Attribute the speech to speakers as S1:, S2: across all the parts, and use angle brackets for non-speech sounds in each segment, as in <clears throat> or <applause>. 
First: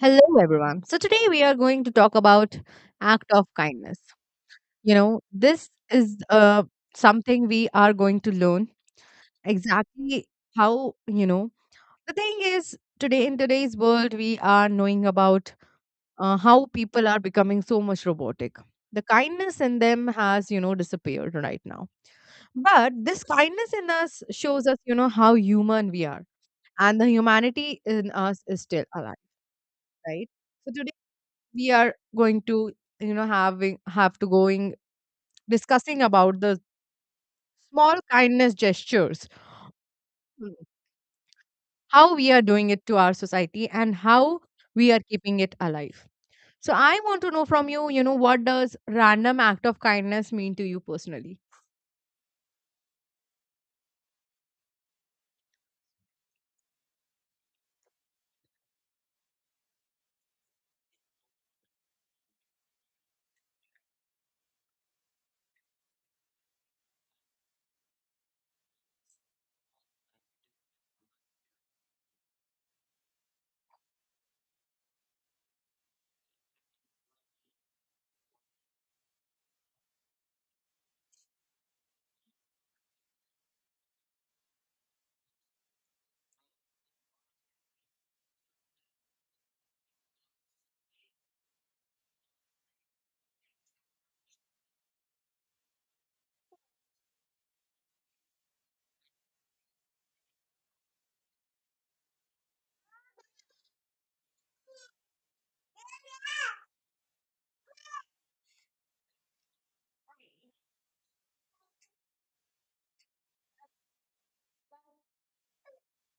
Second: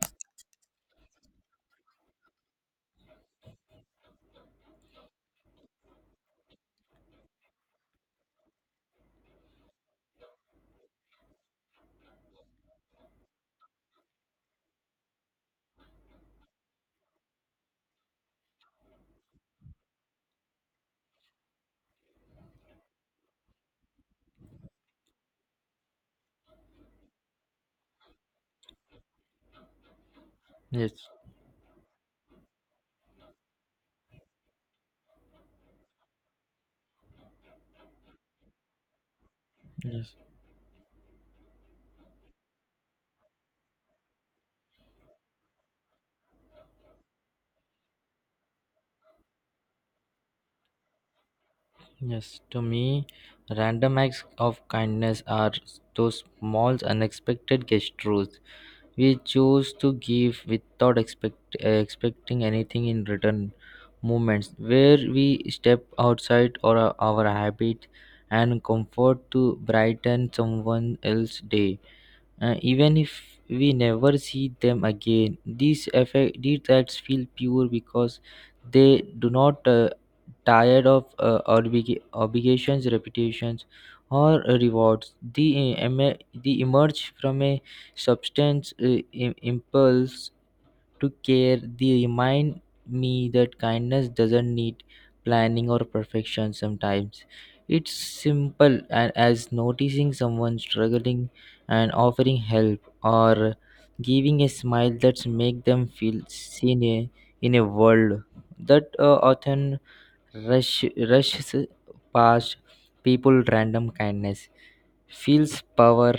S1: Hello, everyone. So, today we are going to talk about act of kindness. You know, this is something we are going to learn exactly how, you know, the thing is, today in today's world, we are knowing about how people are becoming so much robotic. The kindness in them has, you know, disappeared right now. But this kindness in us shows us, you know, how human we are. And the humanity in us is still alive, right? So
S2: Yes,
S1: we are going to you know having have to going discussing about the small kindness gestures.
S2: yes,
S1: Mm. How we are doing it to our society and how we are keeping it alive. So I want to know from you, you know, what does random act of kindness mean to you personally?
S2: yes. To me, random acts of kindness are those small, unexpected gestures we choose to give without expecting anything in return. Moments where we step outside or our habit and comfort to brighten someone else's day, even if we never see them again. These acts feel pure because they do not tired of obligations, reputations, or rewards. The emerge from a substance impulse to care. They remind me that kindness doesn't need planning or perfection sometimes. It's simple as noticing someone struggling and offering help, or giving a smile that make them feel seen in a world that often rush, rushes past people. Random kindness feels power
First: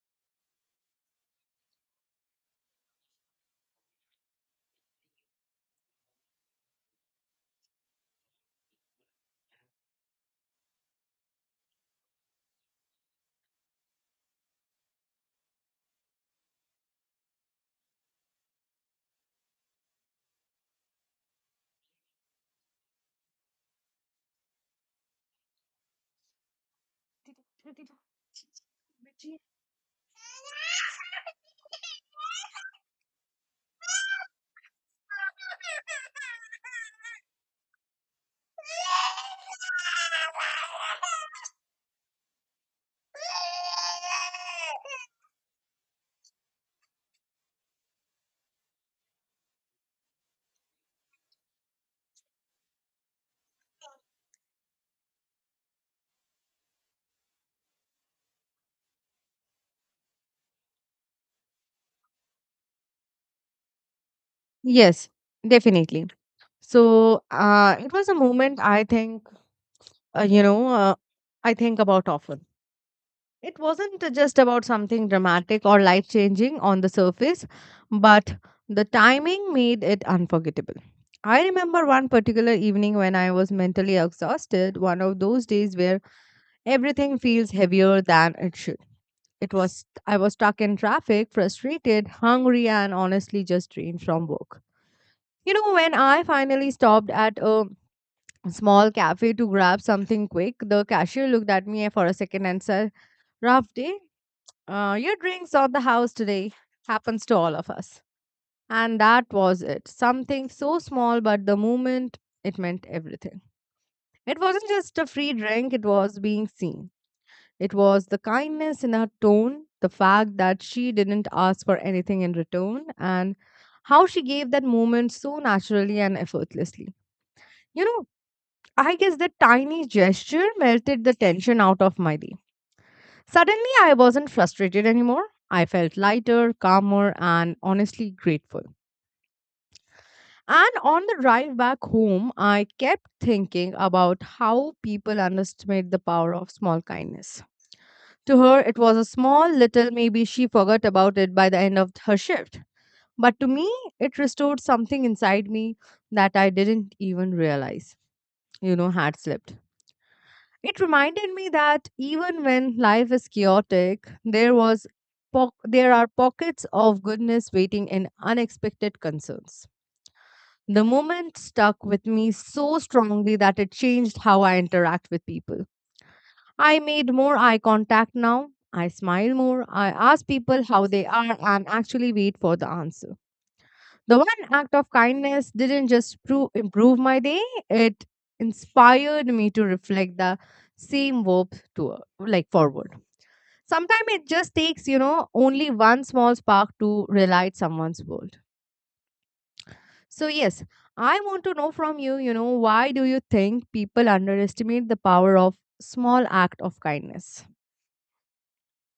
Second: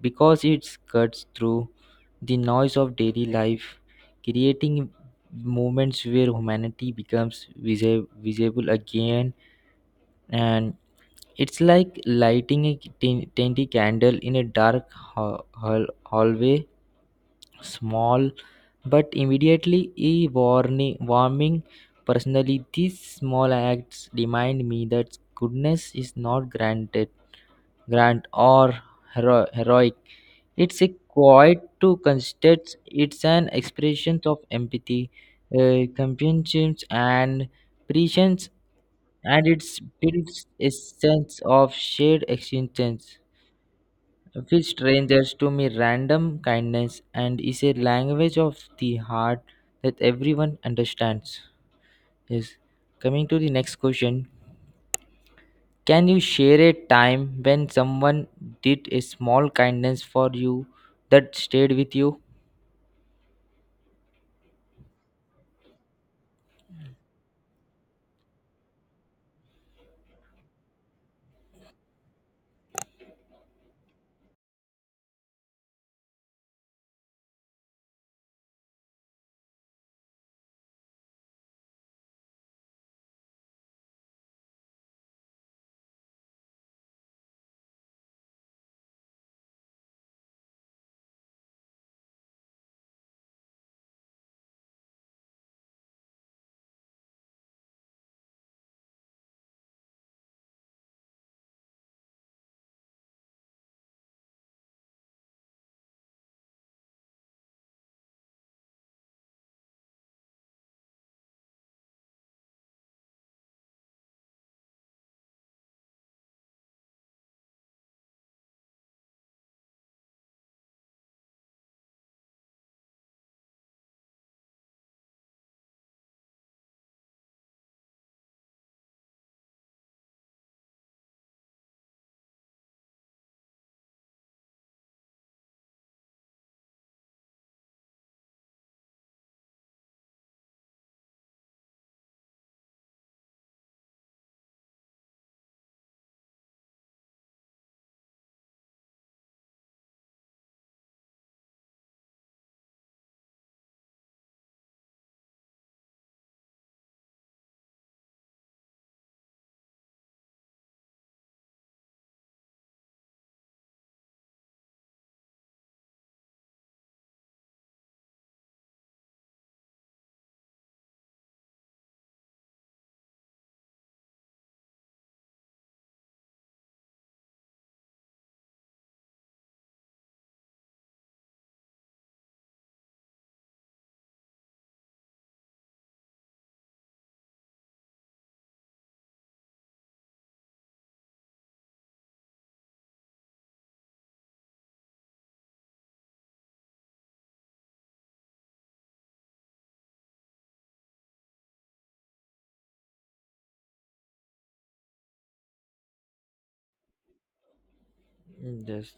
S2: because it cuts through the noise of daily life, creating moments where humanity becomes visible again. And it's like lighting a tiny candle in a dark hallway, small but immediately a warming. Personally, these small acts remind me that goodness is not granted, grand or heroic. It's a quiet to constate, it's an expression of empathy, companionship, and patience, and it builds a sense of shared existence with strangers. To me, random kindness and is a language of the heart that everyone understands. Yes. Coming to the next question. Can you share a time when someone did a small kindness for you that stayed with you?
S1: Yes, definitely. So it was a moment I think, uh, you know, uh, I think about often. It wasn't just about something dramatic or life changing on the surface, but the timing made it unforgettable. I remember one particular evening when I was mentally exhausted, one of those days where everything feels heavier than it should. It was I was stuck in traffic, frustrated, hungry and honestly just drained from work. You know, when I finally stopped at a small cafe to grab something quick, the cashier looked at me for a second and said, "Rough day? Your drinks on the house today. Happens to all of us." And that was it. Something so small, but the moment it meant everything. It wasn't just a free drink, it was being seen. It was the kindness in her tone, the fact that she didn't ask for anything in return, and how she gave that moment so naturally and effortlessly. You know, I guess that tiny gesture melted the tension out of my day. Suddenly, I wasn't frustrated anymore. I felt lighter, calmer, and honestly grateful. And on the drive back home, I kept thinking about how people underestimate the power of small kindness. To her, it was a small little, maybe she forgot about it by the end of her shift. But to me, it restored something inside me that I didn't even realize, you know, had slipped. It reminded me that even when life is chaotic, there was there are pockets of goodness waiting in unexpected concerns. The moment stuck with me so strongly that it changed how I interact with people. I made more eye contact now. I smile more. I ask people how they are and actually wait for the answer. The one act of kindness didn't just improve my day, it inspired me to reflect the same hope to like forward. Sometimes it just takes, you know, only one small spark to relight someone's world. So yes, I want to know from you, you know, why do you think people underestimate the power of small act of kindness?
S2: Just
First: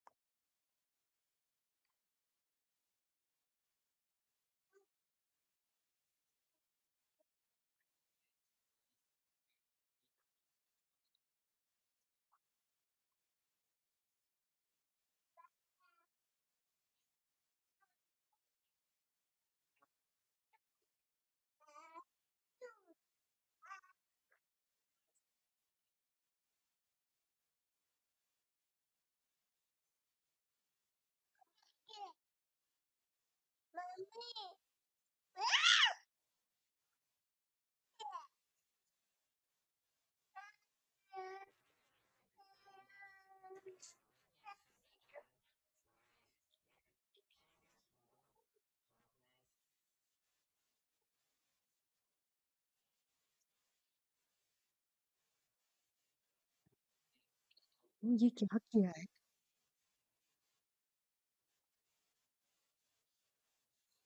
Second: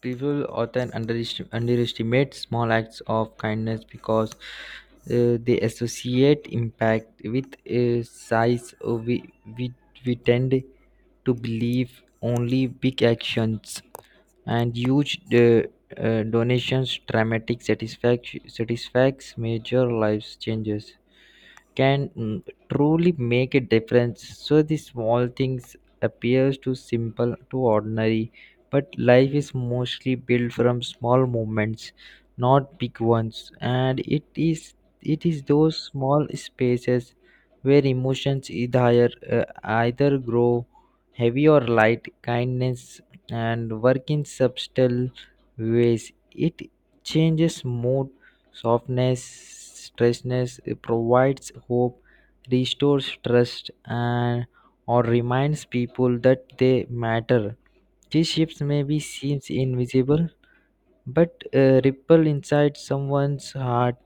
S2: people often underestimate small acts of kindness because they associate impact with size. We, we tend to believe only big actions and huge donations, dramatic satisfacts, major life changes can truly make a difference. So the small things appears too simple, too ordinary, but life is mostly built from small moments, not big ones. And it is those small spaces where emotions either grow heavy or light. Kindness and work in subtle ways. It changes mood, softness, stressness. It provides hope, restores trust, and or reminds people that they matter. These shifts may be seems invisible, but ripple inside someone's heart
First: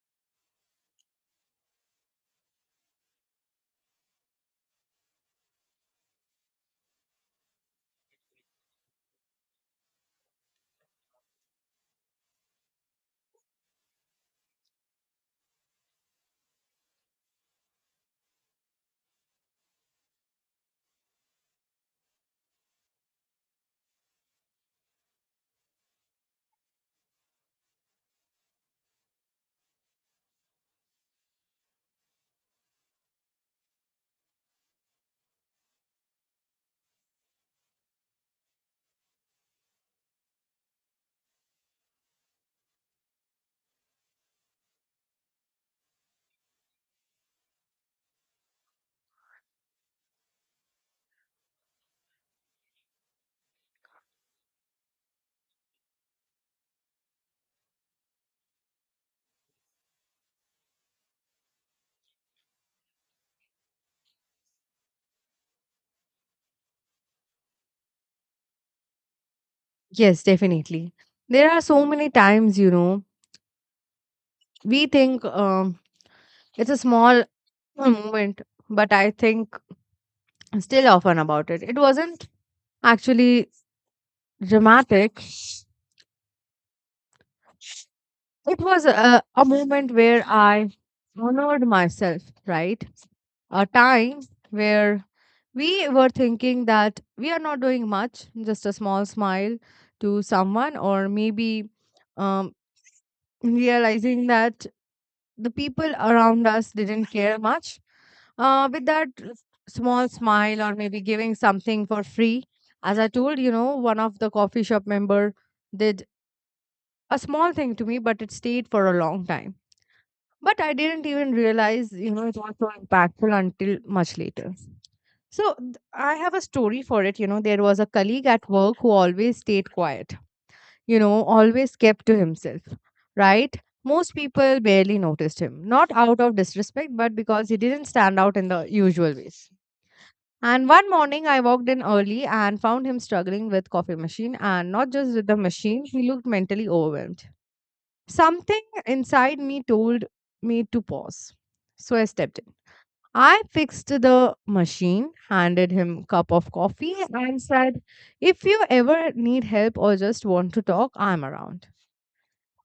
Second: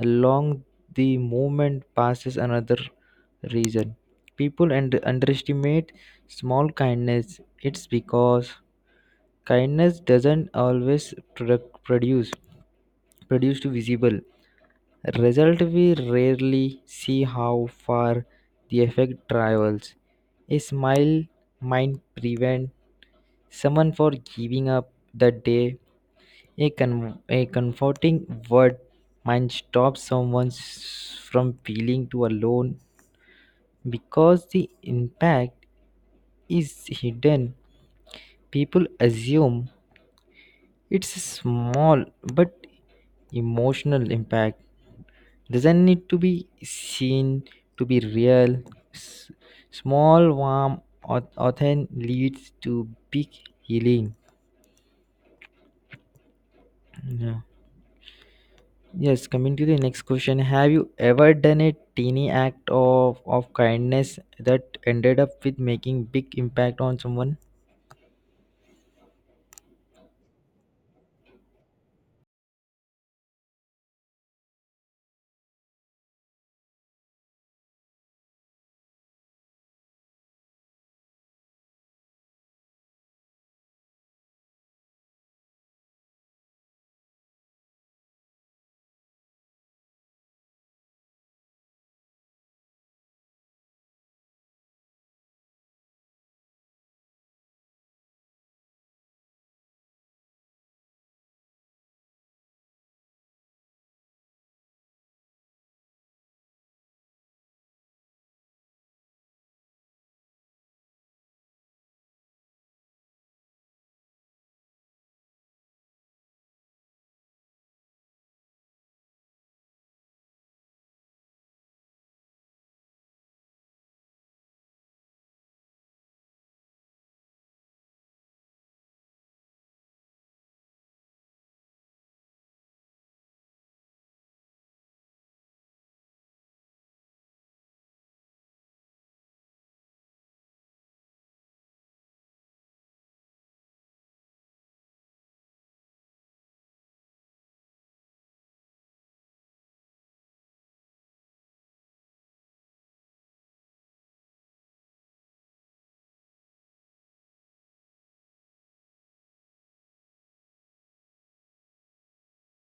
S2: along the moment passes. Another reason people and underestimate small kindness, it's because kindness doesn't always produce to visible result. We rarely see how far the effect travels. A smile might prevent someone from giving up the day. A comforting word might stop someone from feeling too alone, because the impact is hidden. People assume it's small, but emotional impact doesn't need to be seen to be real. S- Small, warm, often leads to big healing. Yeah. Yes, coming to the next question. Have you ever done a teeny act of kindness that ended up with making big impact on someone?
S1: Yes, definitely. There are so many times, you know, we think it's a small <clears throat> moment, but I think still often about it. It wasn't actually dramatic. It was a moment where I honored myself, right? A time where we were thinking that we are not doing much, just a small smile to someone, or maybe um, realizing that the people around us didn't care much. With that small smile, or maybe giving something for free. As I told, you know, one of the coffee shop member, they a small thing to me, but it stayed for a long time. But I didn't even realize, you know, it was so impactful until much later. So I have a story for it. You know, there was a colleague at work who always stayed quiet, you know, always kept to himself, right? Most people barely noticed him, not out of disrespect, but because he didn't stand out in the usual ways. And one morning I walked in early and found him struggling with coffee machine, and not just with the machine, he looked mentally overwhelmed. Something inside me told me to pause. So I stepped in. I fixed the machine, handed him a cup of coffee, and said, "If you ever need help or just want to talk, I'm around."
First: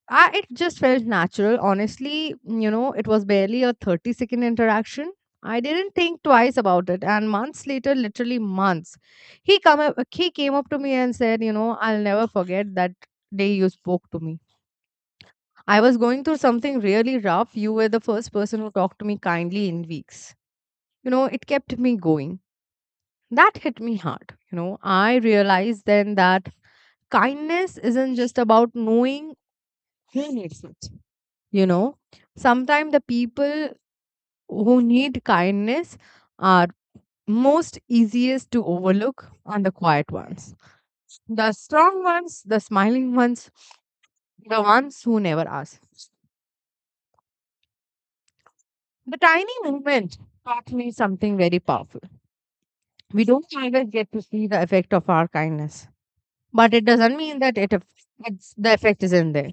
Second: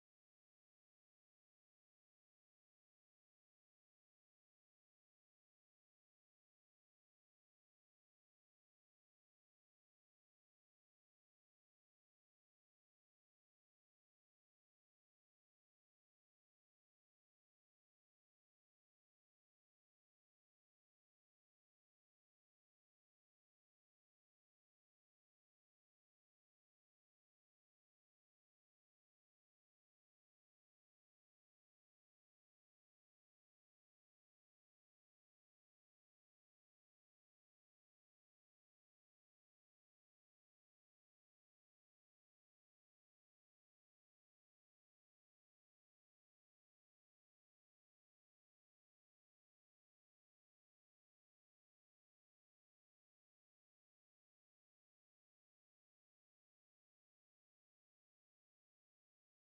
S1: I, it just felt natural. Honestly, you know, it was barely a 30-second interaction. I didn't think twice about it. And months later, literally months, he came up to me and said, "You know, I'll never forget that day you spoke to me. I was going through something really rough. You were the first person who talked to me kindly in weeks. You know, it kept me going." That hit me hard. You know, I realized then that kindness isn't just about knowing who needs it. You know, sometimes the people who need kindness are most easiest to overlook, and the quiet ones. The strong ones, the smiling ones, the ones who never ask. The tiny movement taught me something very powerful. We don't always get to see the effect of our kindness, but it doesn't mean that the effect isn't there.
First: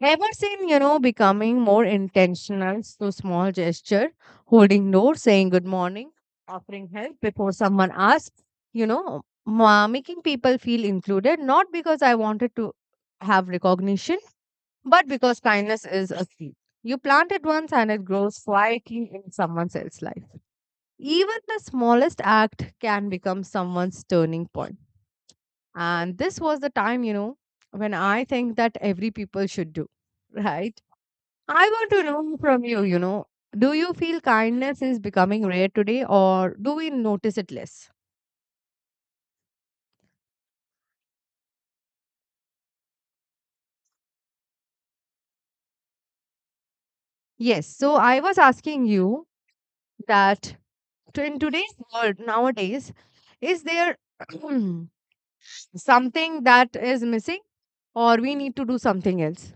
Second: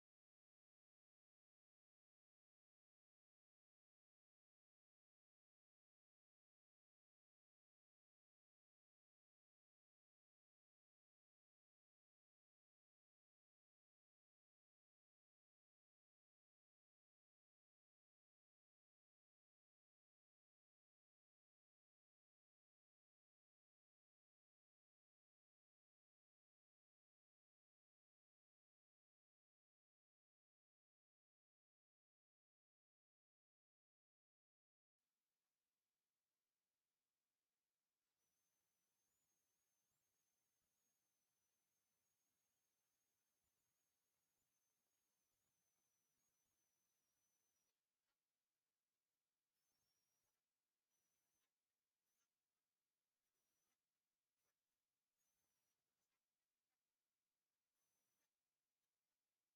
S1: Ever seen, you know, becoming more intentional, so small gesture, holding door, saying good morning, offering help before someone asks, you know, making people feel included, not because I wanted to have recognition, but because kindness is a seed. You plant it once and it grows quietly in someone else's life. Even the smallest act can become someone's turning point. And this was the time, you know, when I think that every people should do, <laughs> right? I want to know from you, you know, do you feel kindness is becoming rare today or do we notice it less? Yes. So I was asking you that in today's world nowadays, is there <clears throat> something that is missing or we need to do something else?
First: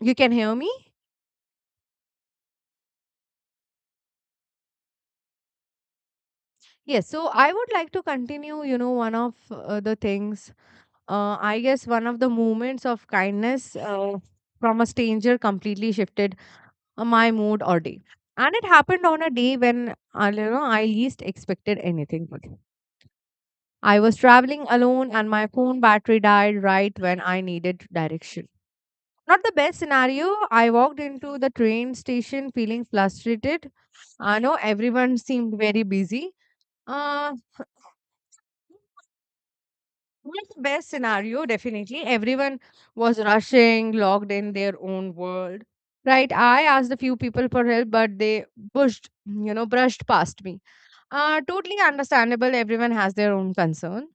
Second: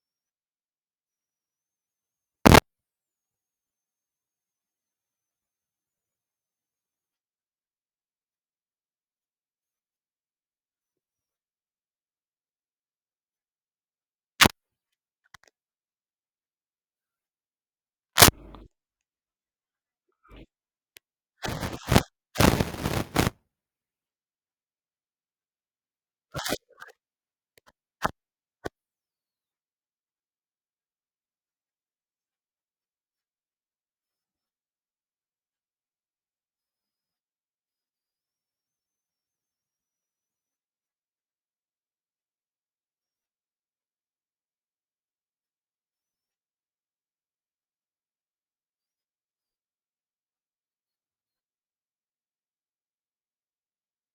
S1: You can hear me? Yes, so I would like to continue, you know, one of the things, I guess one of the moments of kindness from a stranger completely shifted my mood or day. And it happened on a day when you know, I least expected anything. Good. I was traveling alone and my phone battery died right when I needed direction. Not the best scenario. I walked into the train station feeling frustrated. I know everyone seemed very busy. Uh, That's the best scenario, definitely. Everyone was rushing, logged in their own world. Right. I asked a few people for help, but they you know, brushed past me. Totally understandable. Everyone has their own concern.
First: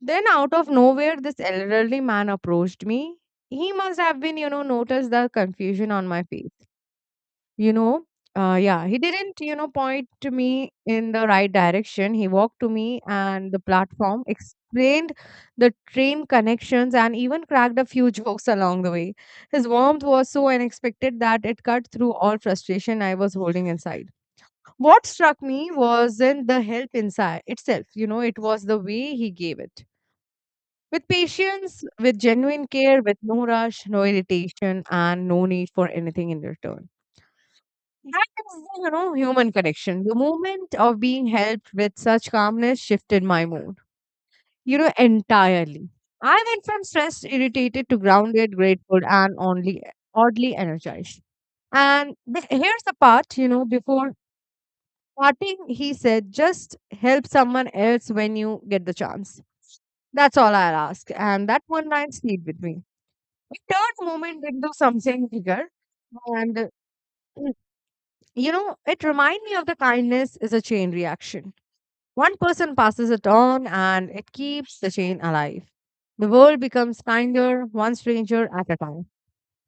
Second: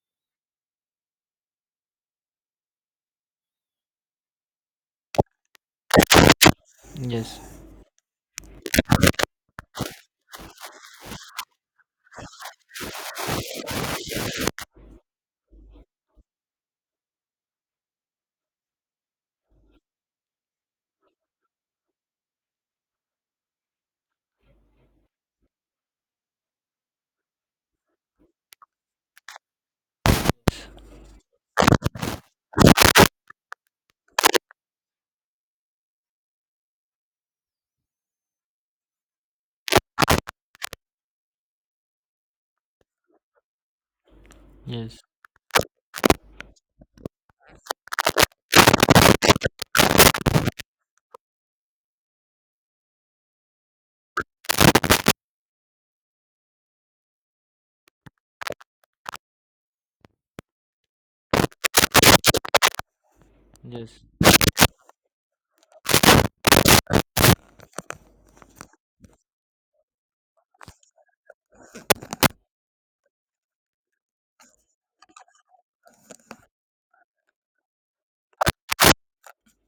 S1: Then, out of nowhere, this elderly man approached me. He must have been, you know, noticed the confusion on my face.
S2: Yes,
S1: You know, yeah, he didn't, you know, point to me in the right direction, he walked to me and the platform, explained the train connections and even cracked a few <laughs> jokes along the way. His warmth was so unexpected that it cut through all frustration I was holding inside. What struck me wasn't the help inside itself, you know, it was the way he gave it, with patience, with genuine care, with no rush, no irritation and no need for anything in return. That is, you know, human connection. The moment of being helped with such calmness shifted my mood, you know,
S2: yes,
S1: entirely. I went from stressed, irritated to grounded, grateful, and only oddly energized. And here's the part, you know, before parting, he said, "Just help someone else when you get the chance. That's all I'll ask." And that one line stayed with me. It
S2: yes.
S1: turned moment into something bigger. And, <clears throat> you know, it reminded me of the kindness is a chain reaction. One person passes it on and it keeps the chain alive. The world becomes kinder, one stranger at a time.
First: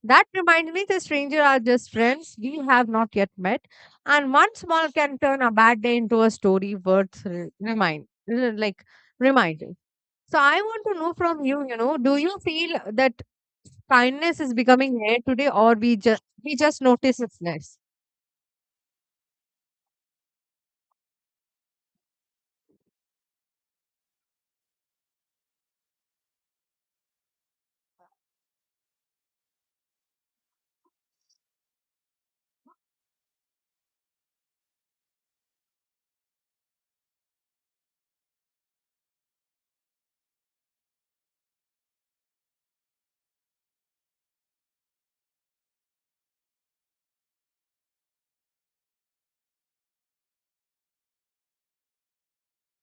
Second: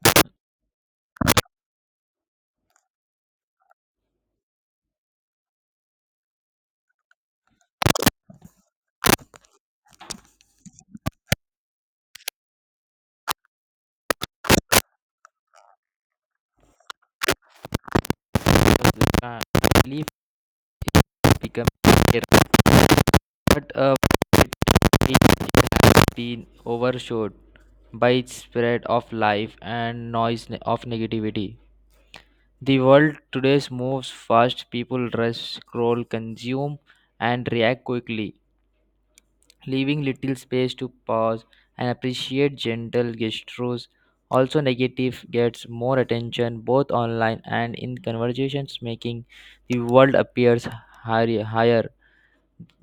S1: That reminds me the stranger are just friends we have not yet met, and one small can turn a bad day into a story worth reminding. So I want to know from you, you know, do you feel that kindness is becoming rare today or we just notice it's less?
S2: Because, I believe become, but it- been overshadowed by its spread of life and noise of negativity. The world today moves fast, people rush, scroll, consume, and react quickly, leaving little space to pause and appreciate gentle gestures. Also, negative gets more attention both online and in conversations, making the world appears higher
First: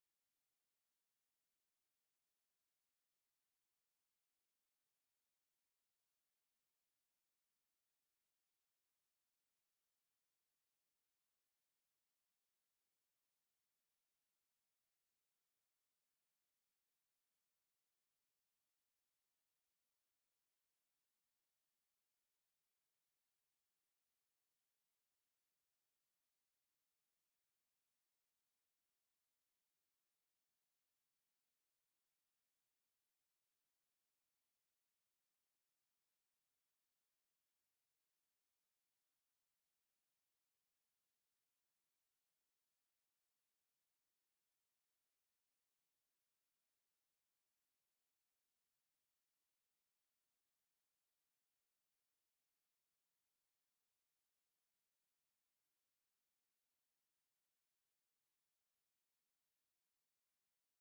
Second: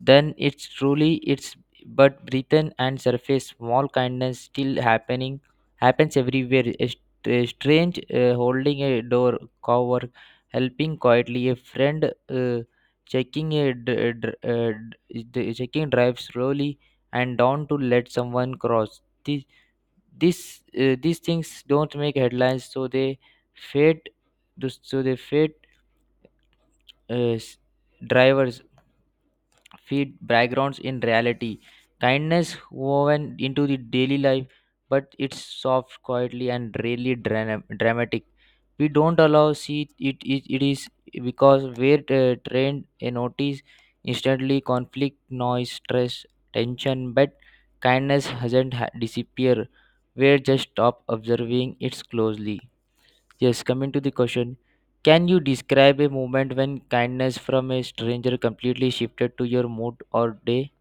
S2: then it's truly it's, but breathe and surface. Small kindness still happening happens everywhere. A strange holding a door cover, helping quietly a friend, uh, checking a d- dr- d- d- checking drive slowly and down to let someone cross. This these uh, these things don't make headlines, so they fade fade, uh, s- drivers feed backgrounds in reality. Kindness woven into the daily life, but it's soft, quietly, and rarely dramatic. We don't allow see it is because we're trained a notice instantly conflict, noise, stress, tension, but kindness hasn't disappeared. We're just stop observing it closely. Yes, coming to the question, can you describe a moment when kindness from a stranger completely shifted to your mood or day?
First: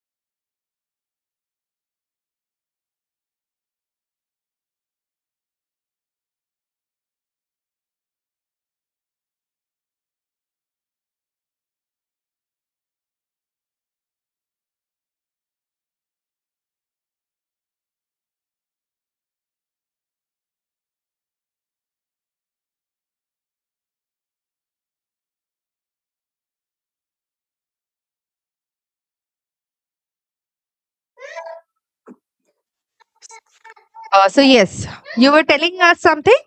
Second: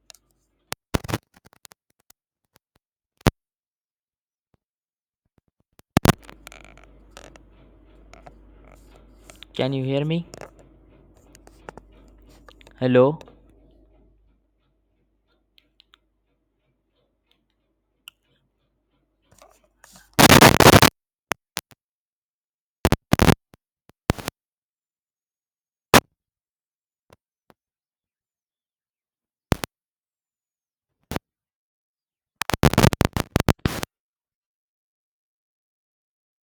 S2: Can you hear me? Hello.
S1: So yes, you were telling us something?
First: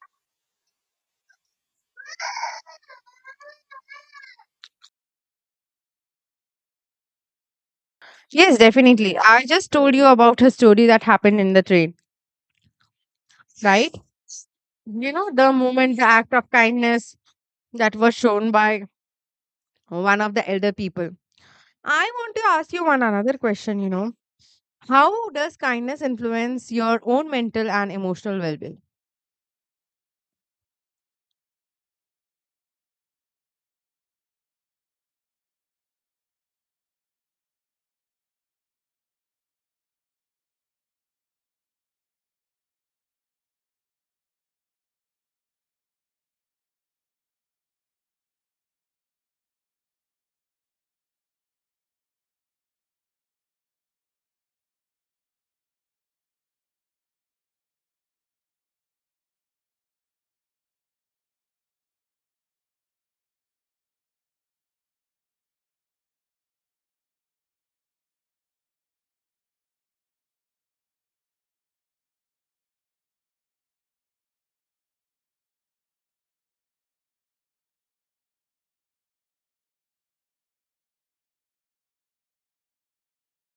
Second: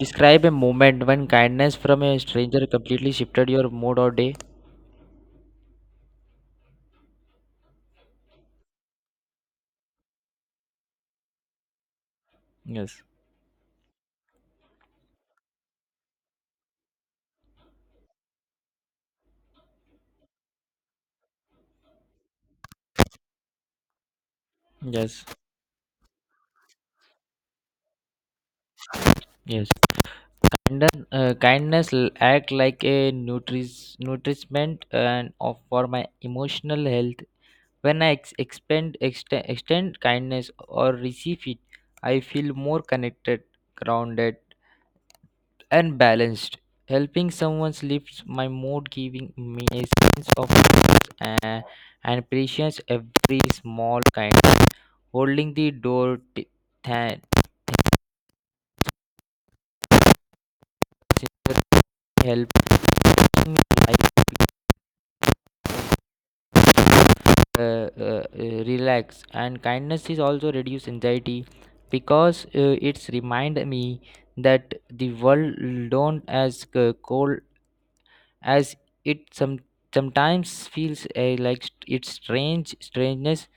S2: Describe a moment when kindness from a stranger completely shifted your mood or day.
S1: Yes, definitely. I just told you about her story that happened in the train,
S2: Yes.
S1: right? You know, the moment, the act of kindness that was shown by one of the elder people. I want to ask you one another question, you know.
S2: Yes.
S1: How does kindness influence your own mental and emotional well being?
S2: Yes. And then kindness act like a nourishment and of for my emotional health. When I extend kindness or receive it, I feel more connected, grounded and balanced. Helping someone lifts my mood, giving me a sense of uh, and appreciates every small kind. Holding the door than helping me like, relax, and kindness is also reduce anxiety because it's remind me that the world don't as cold as it some sometimes feels it's strange strangeness.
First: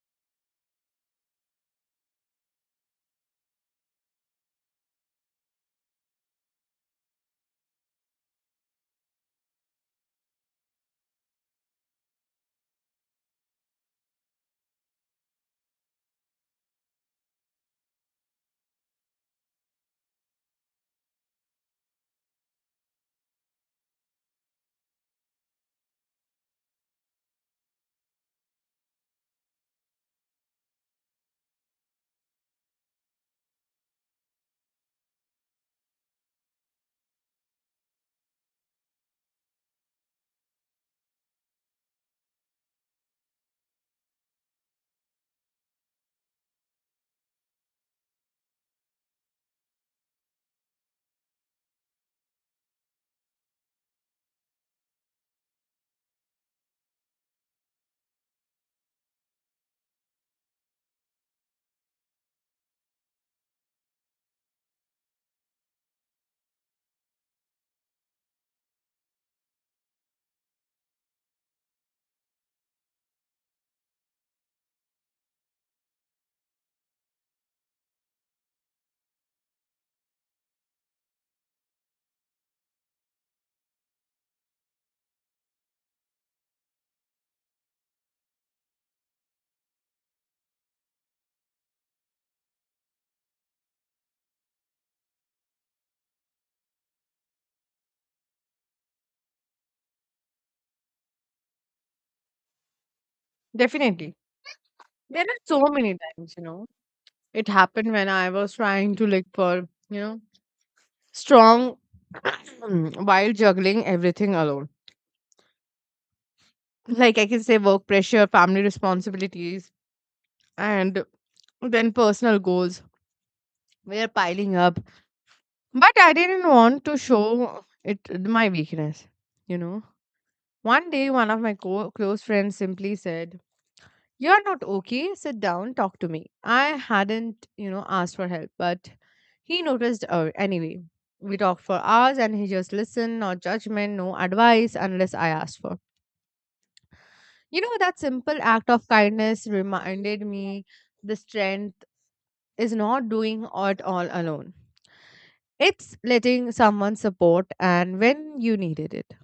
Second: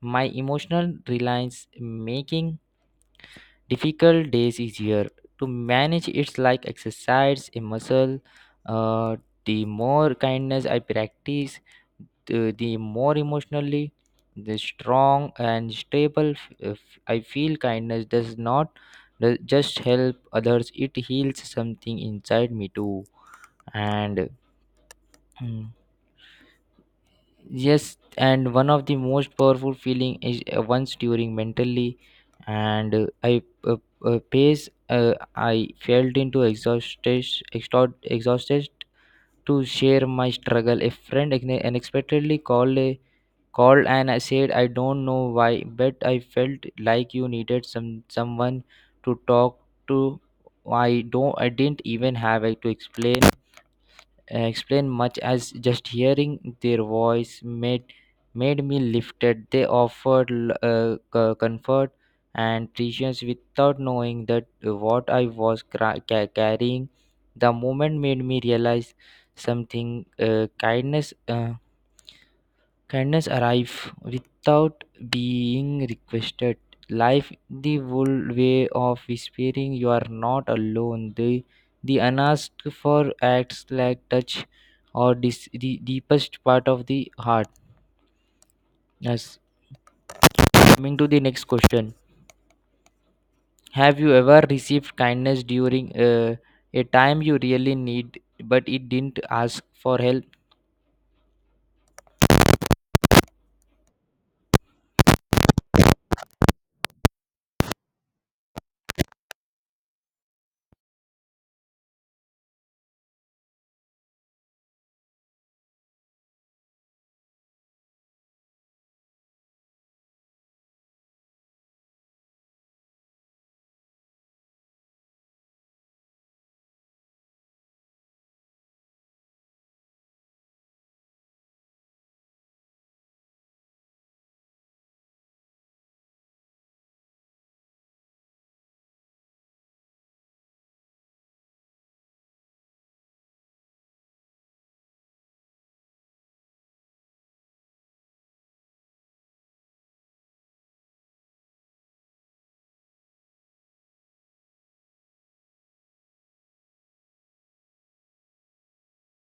S2: My emotional reliance making difficult days easier to manage. It's like exercise a muscle, uh, the more kindness I practice, the more emotionally the strong and stable I feel. Kindness does not does just help others, it heals something inside me too. And mm, yes, and one of the most powerful feeling is once during mentally, and I felt into exhausted to share my struggle. A friend unexpectedly called and I said I don't know why, but I felt like you needed someone to talk to. I didn't even have to explain much as just hearing their voice made me lifted. They offered comfort and patience without knowing that what I was carrying. The moment made me realize something, kindness arrive without being requested. Life the old way of whispering you are not alone. The unasked for acts like touch or this, the deepest part of the heart. Yes. Coming to the next question. Have you ever received kindness during a time you really need but it didn't ask for help?
S1: Definitely. There are so many times, you know. It happened when I was trying to look for, you know, strong <clears throat> while juggling everything alone. Like I can say work pressure, family responsibilities, and then personal goals were piling up. But I didn't want to show it my weakness, you know. One day, one of my close friends simply said, "You're not okay. Sit down, talk to me." I hadn't, you know, asked for help, but he noticed anyway. We talked for hours, and he just listened, no judgment, no advice unless I asked for. You know, that simple act of kindness reminded me the strength is not doing it all alone. It's letting someone support and when you needed it.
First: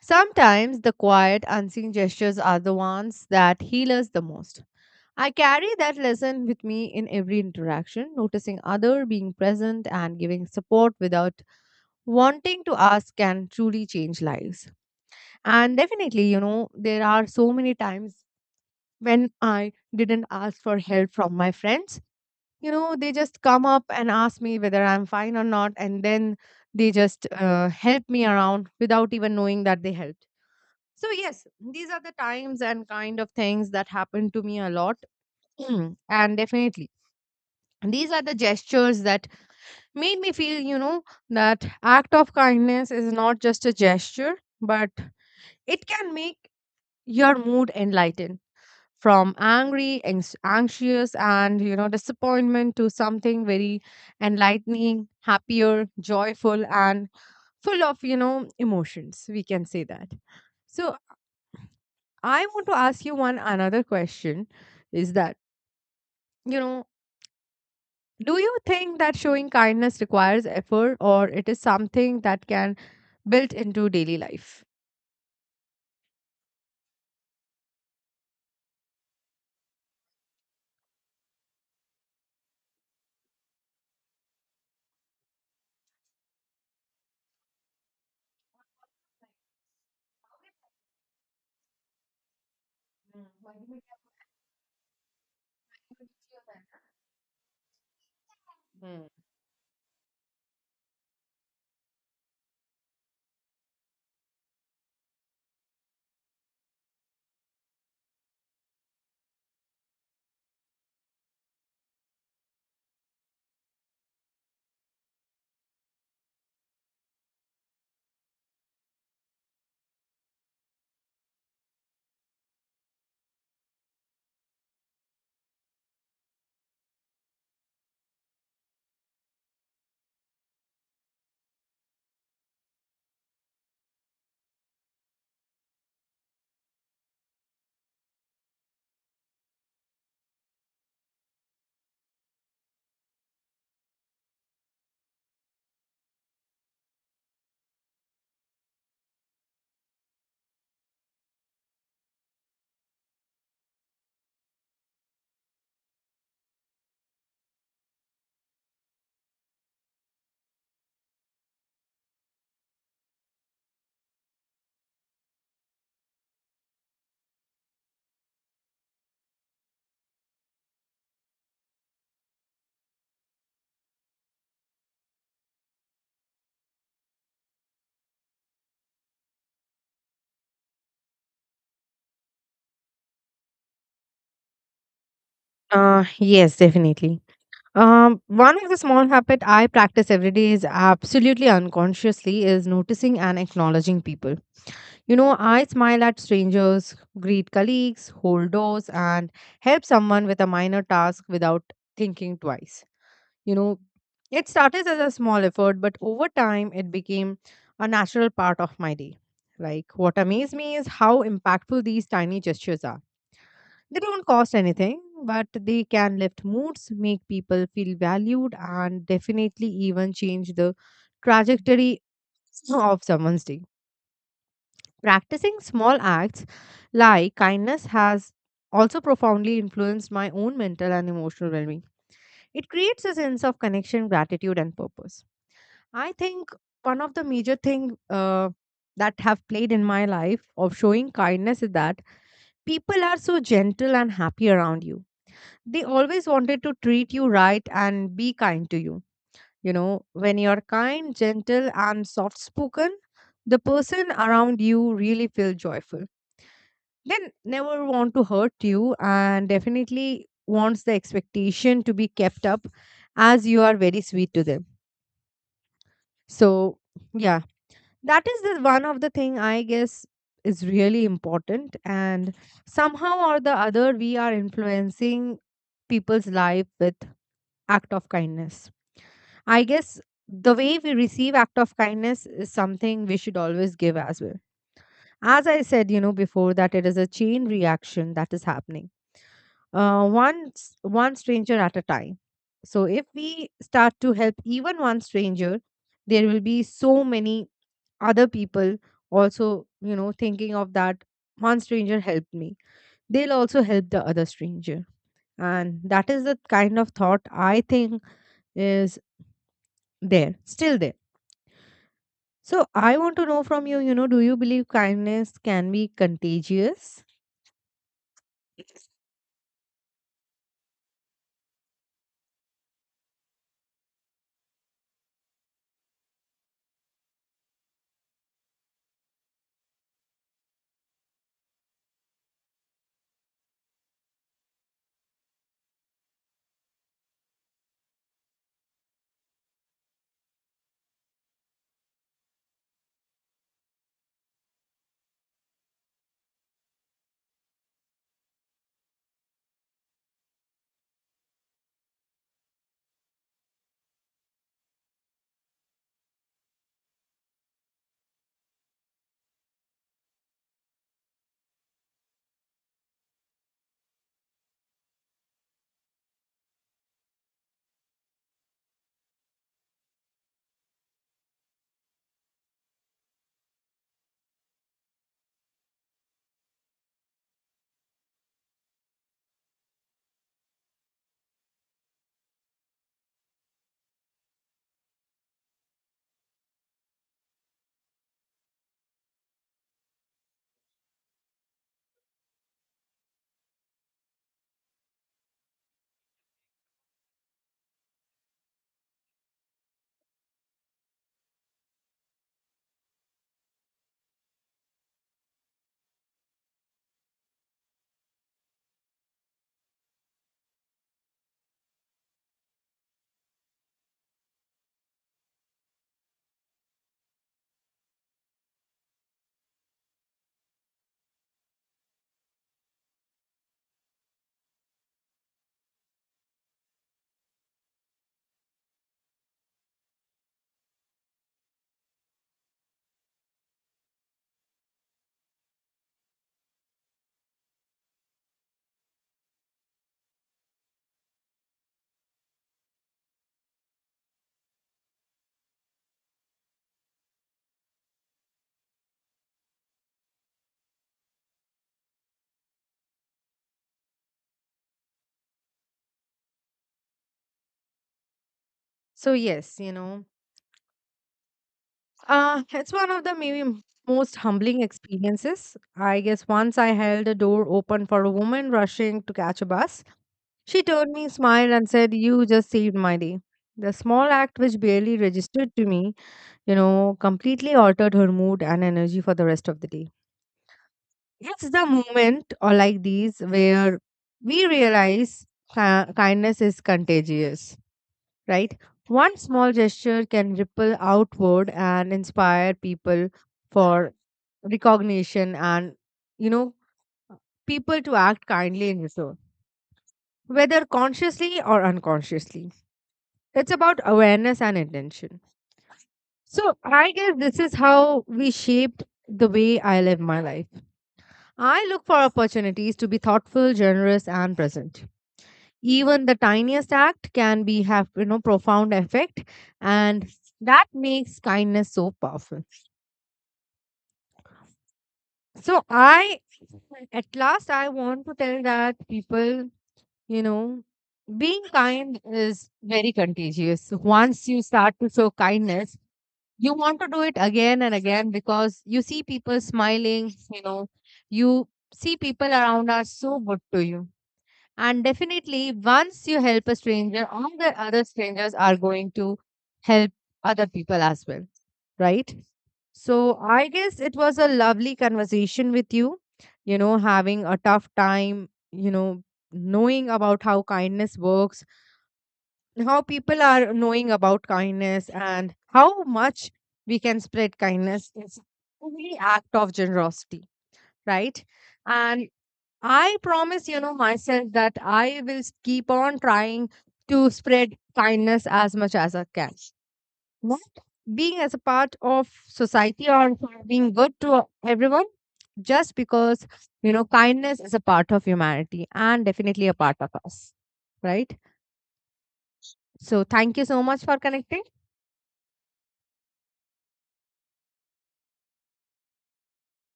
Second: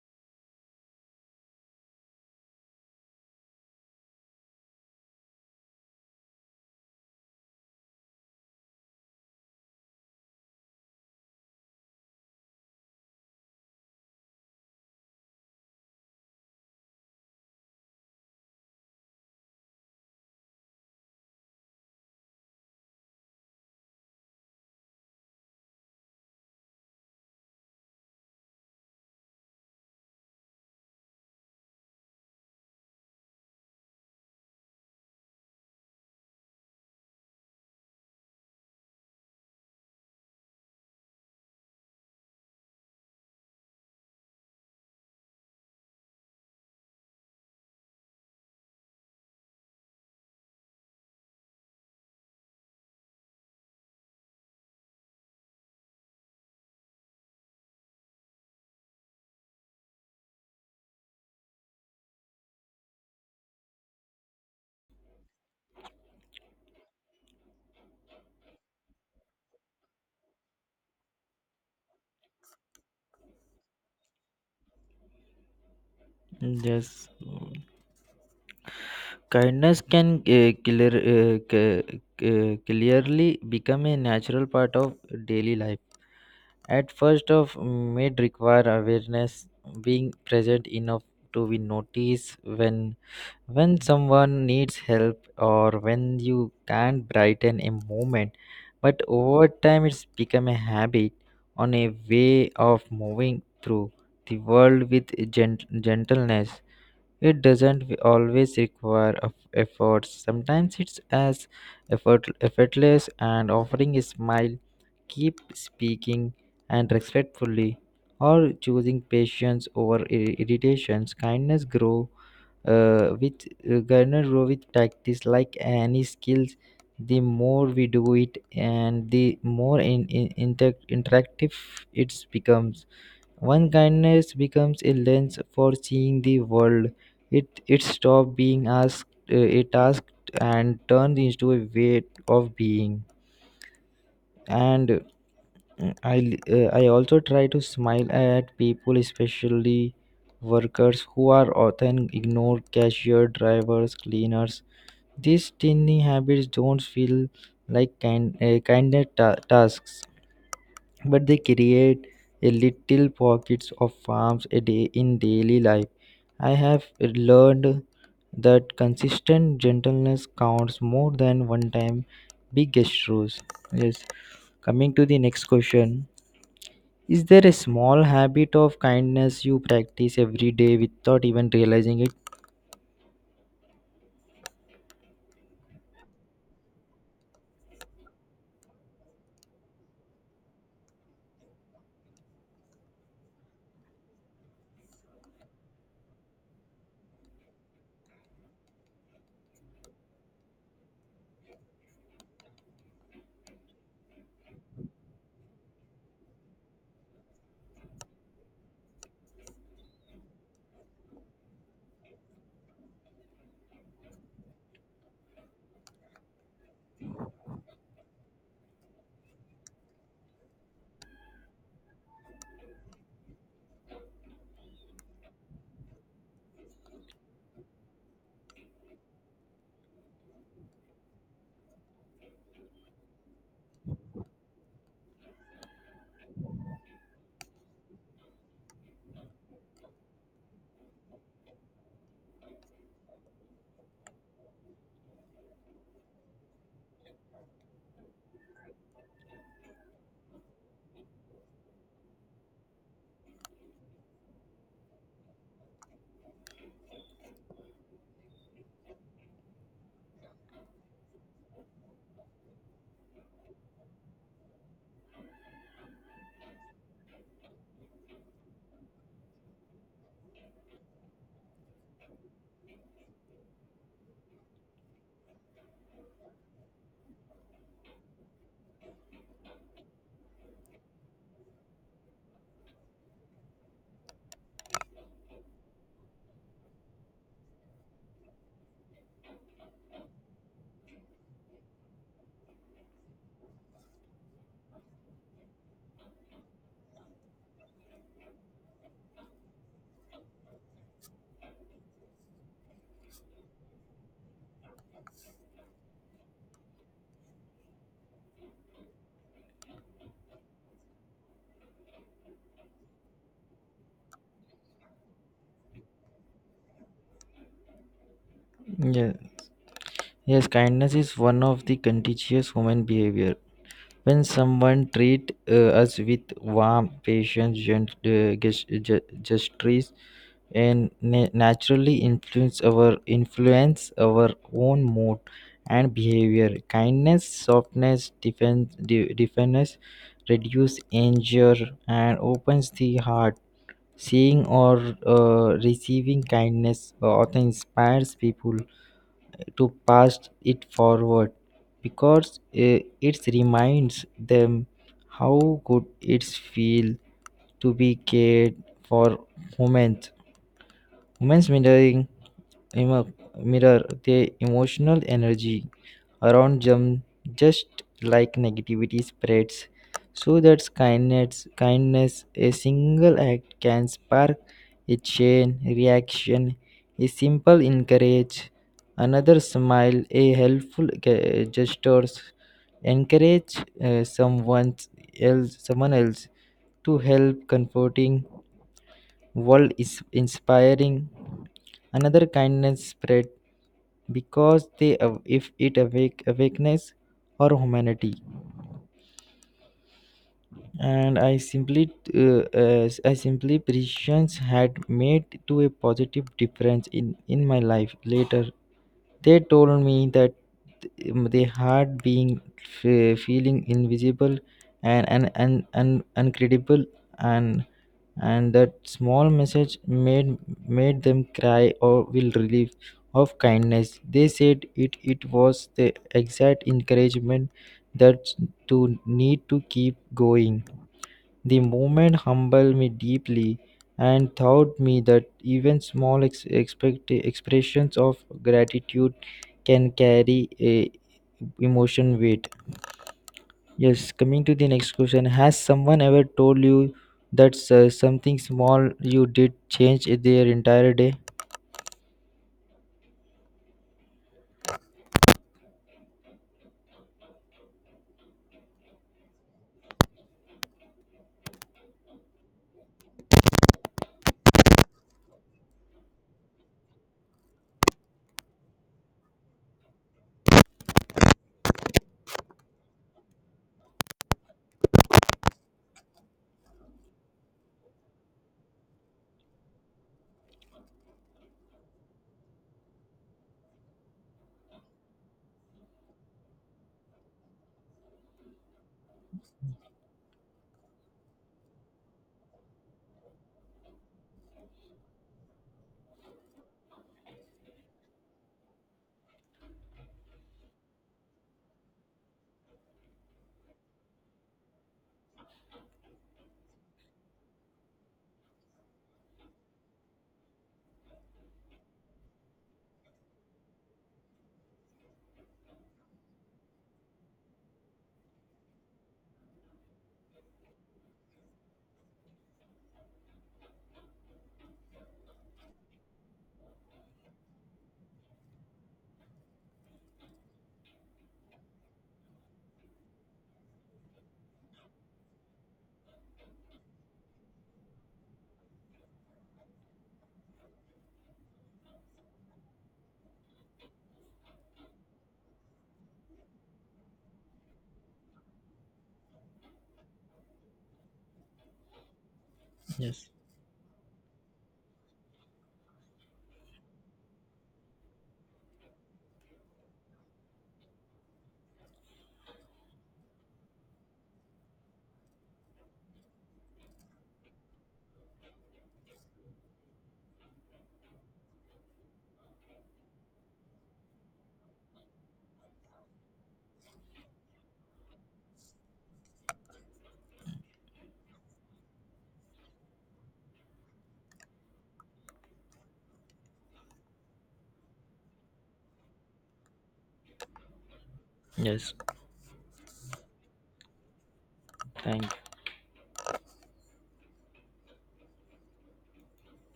S1: Sometimes the quiet, unseen gestures are the ones that heal us the most. I carry that lesson with me in every interaction, noticing other, being present, and giving support without wanting to ask can truly change lives. And definitely, you know, there are so many times when I didn't ask for help from my friends. You know, they just come up and ask me whether I'm fine or not, and then they just help me around without even knowing that they helped. So yes, these are the times and kind of things that happened to me a lot. <clears throat> And definitely, these are the gestures that made me feel, you know, that act of kindness is not just a gesture, but it can make your mood enlightened from angry, anxious, and you know, disappointment to something very enlightening, happier, joyful, and full of, you know, emotions, we can say that. So I want to ask you one another question, is that, you know, do you think that showing kindness requires effort, or it is something that can built into daily life?
S2: Yes, kindness can clearly become a natural part of daily life. At first, of may require awareness, being present enough to be noticed when someone needs help or when you can't brighten a moment. But
S1: Hmm.
S2: over time, it's become a habit, on a way of moving through the world with gentleness. It doesn't always require of effort. Sometimes it's as effortless and offering a smile, keep speaking and respectfully, or choosing patience over irritations. Kindness grow with practice, like any skills. The more we do it, and the more interactive it becomes. One kindness becomes a lens for seeing the world, it stops being asked, a task and turns into a way of being. And I also try to smile at people, especially workers who are often ignored, cashier, drivers, cleaners. These tiny habits don't feel like kinder tasks, but they create a little pockets of farms a day in daily life. I have learned that consistent gentleness counts more than one time big gestures. Yes. Coming to the next question. Is there a small habit of kindness you practice every day without even realizing it?
S1: Yes, definitely. One of the small habit I practice every day is absolutely unconsciously is noticing and acknowledging people. You know, I smile at strangers, greet colleagues, hold doors, and help someone with a minor task without thinking twice. You know, it started as a small effort, but over time it became a natural part of my day. Like what amazed me is how impactful these tiny gestures are. They don't cost anything, but they can lift moods, make people feel valued, and definitely even change the trajectory <sniffs> of someone's day. Practicing small acts like kindness has also profoundly influenced my own mental and emotional well being. It creates a sense of connection, gratitude, and purpose. I think one of the major things that have played in my life of showing kindness is that people are so gentle and happy around you. They always wanted to treat you right and be kind to you. You know, when you're kind, gentle, and soft spoken, the person around you really feel joyful. They never want to hurt you, and definitely wants the expectation to be kept up as you are very sweet to them. So, yeah, that is the one of the thing I guess is really important, and somehow or the other we are influencing people's life with act of kindness. I guess the way we receive act of kindness is something we should always give as well. As I said, you know, before that it is a chain reaction that is happening. One one stranger at a time. So if we start to help even one stranger, there will be so many other people also, you know, thinking of that one stranger helped me. They'll also help the other stranger. And that is the kind of thought I think is there, still there. So I want to know from you, you know, do you believe kindness can be contagious?
S2: Yeah. Yes, kindness is one of the contagious human behavior. When someone treats us with warmth, patience, gestures, and naturally influence our own mood and behavior. Kindness, softness, defense reduce anger and opens the heart. Seeing or receiving kindness often inspires people to pass it forward, because it reminds them how good it feels to be cared for. Humans, women's mirroring emo- mirror their emotional energy around them, just like negativity spreads. So that's kindness, a single act can spark a chain reaction. A simple encourage, another smile, a helpful gestures encourage uh, someone someone else to help comforting world, is inspiring another kindness spread because they if it awake awakeness or humanity. And I simply precisions had made to a positive difference in my life. Later they told me that they had been feeling invisible and and uncredible, and and that small message made them cry or will relief of kindness. They said it, it was the exact encouragement that to need to keep going. The moment humbled me deeply and taught me that even small expressions of gratitude can carry a emotion weight. Yes, coming to the next question, has someone ever told you that something small you did changed their entire day?
S1: So yes, you know, it's one of the maybe most humbling experiences. I guess once I held a door open for a woman rushing to catch a bus. She turned me, smiled, and said, "You just saved my day." The small act, which barely registered to me, you know, completely altered her mood and energy for the rest of the day. It's the moment or like these where we realize kindness is contagious, right? One small gesture can ripple outward and inspire people for recognition and, you know, people to act kindly in return, whether consciously or unconsciously. It's about awareness and intention. So I guess this is how we shaped the way I live my life. I look for opportunities to be thoughtful, generous, and present. Even the tiniest act can be have, you know, profound effect, and that makes kindness so powerful. So I, at last, I want to tell that people, you know, being kind is very contagious. Once you start to show kindness, you want to do it again and again because you see people smiling. You know, you see people around are so good to you. And definitely, once you help a stranger, all the other strangers are going to help other people as well, right? So,
S2: Yes.
S1: I guess it was a lovely conversation with you, you know, having a tough time, you know, knowing about how kindness works, how people are knowing about kindness, and how much we can spread kindness. It's every act of generosity, right? And I promise, you know, myself that I will keep on trying to spread kindness as much as I can. Not being as a part of society or being good to everyone, just because, you know, kindness is a part of humanity and definitely a part of us. Right?
S2: Yes.
S1: So, thank you so much for connecting.
S2: Thank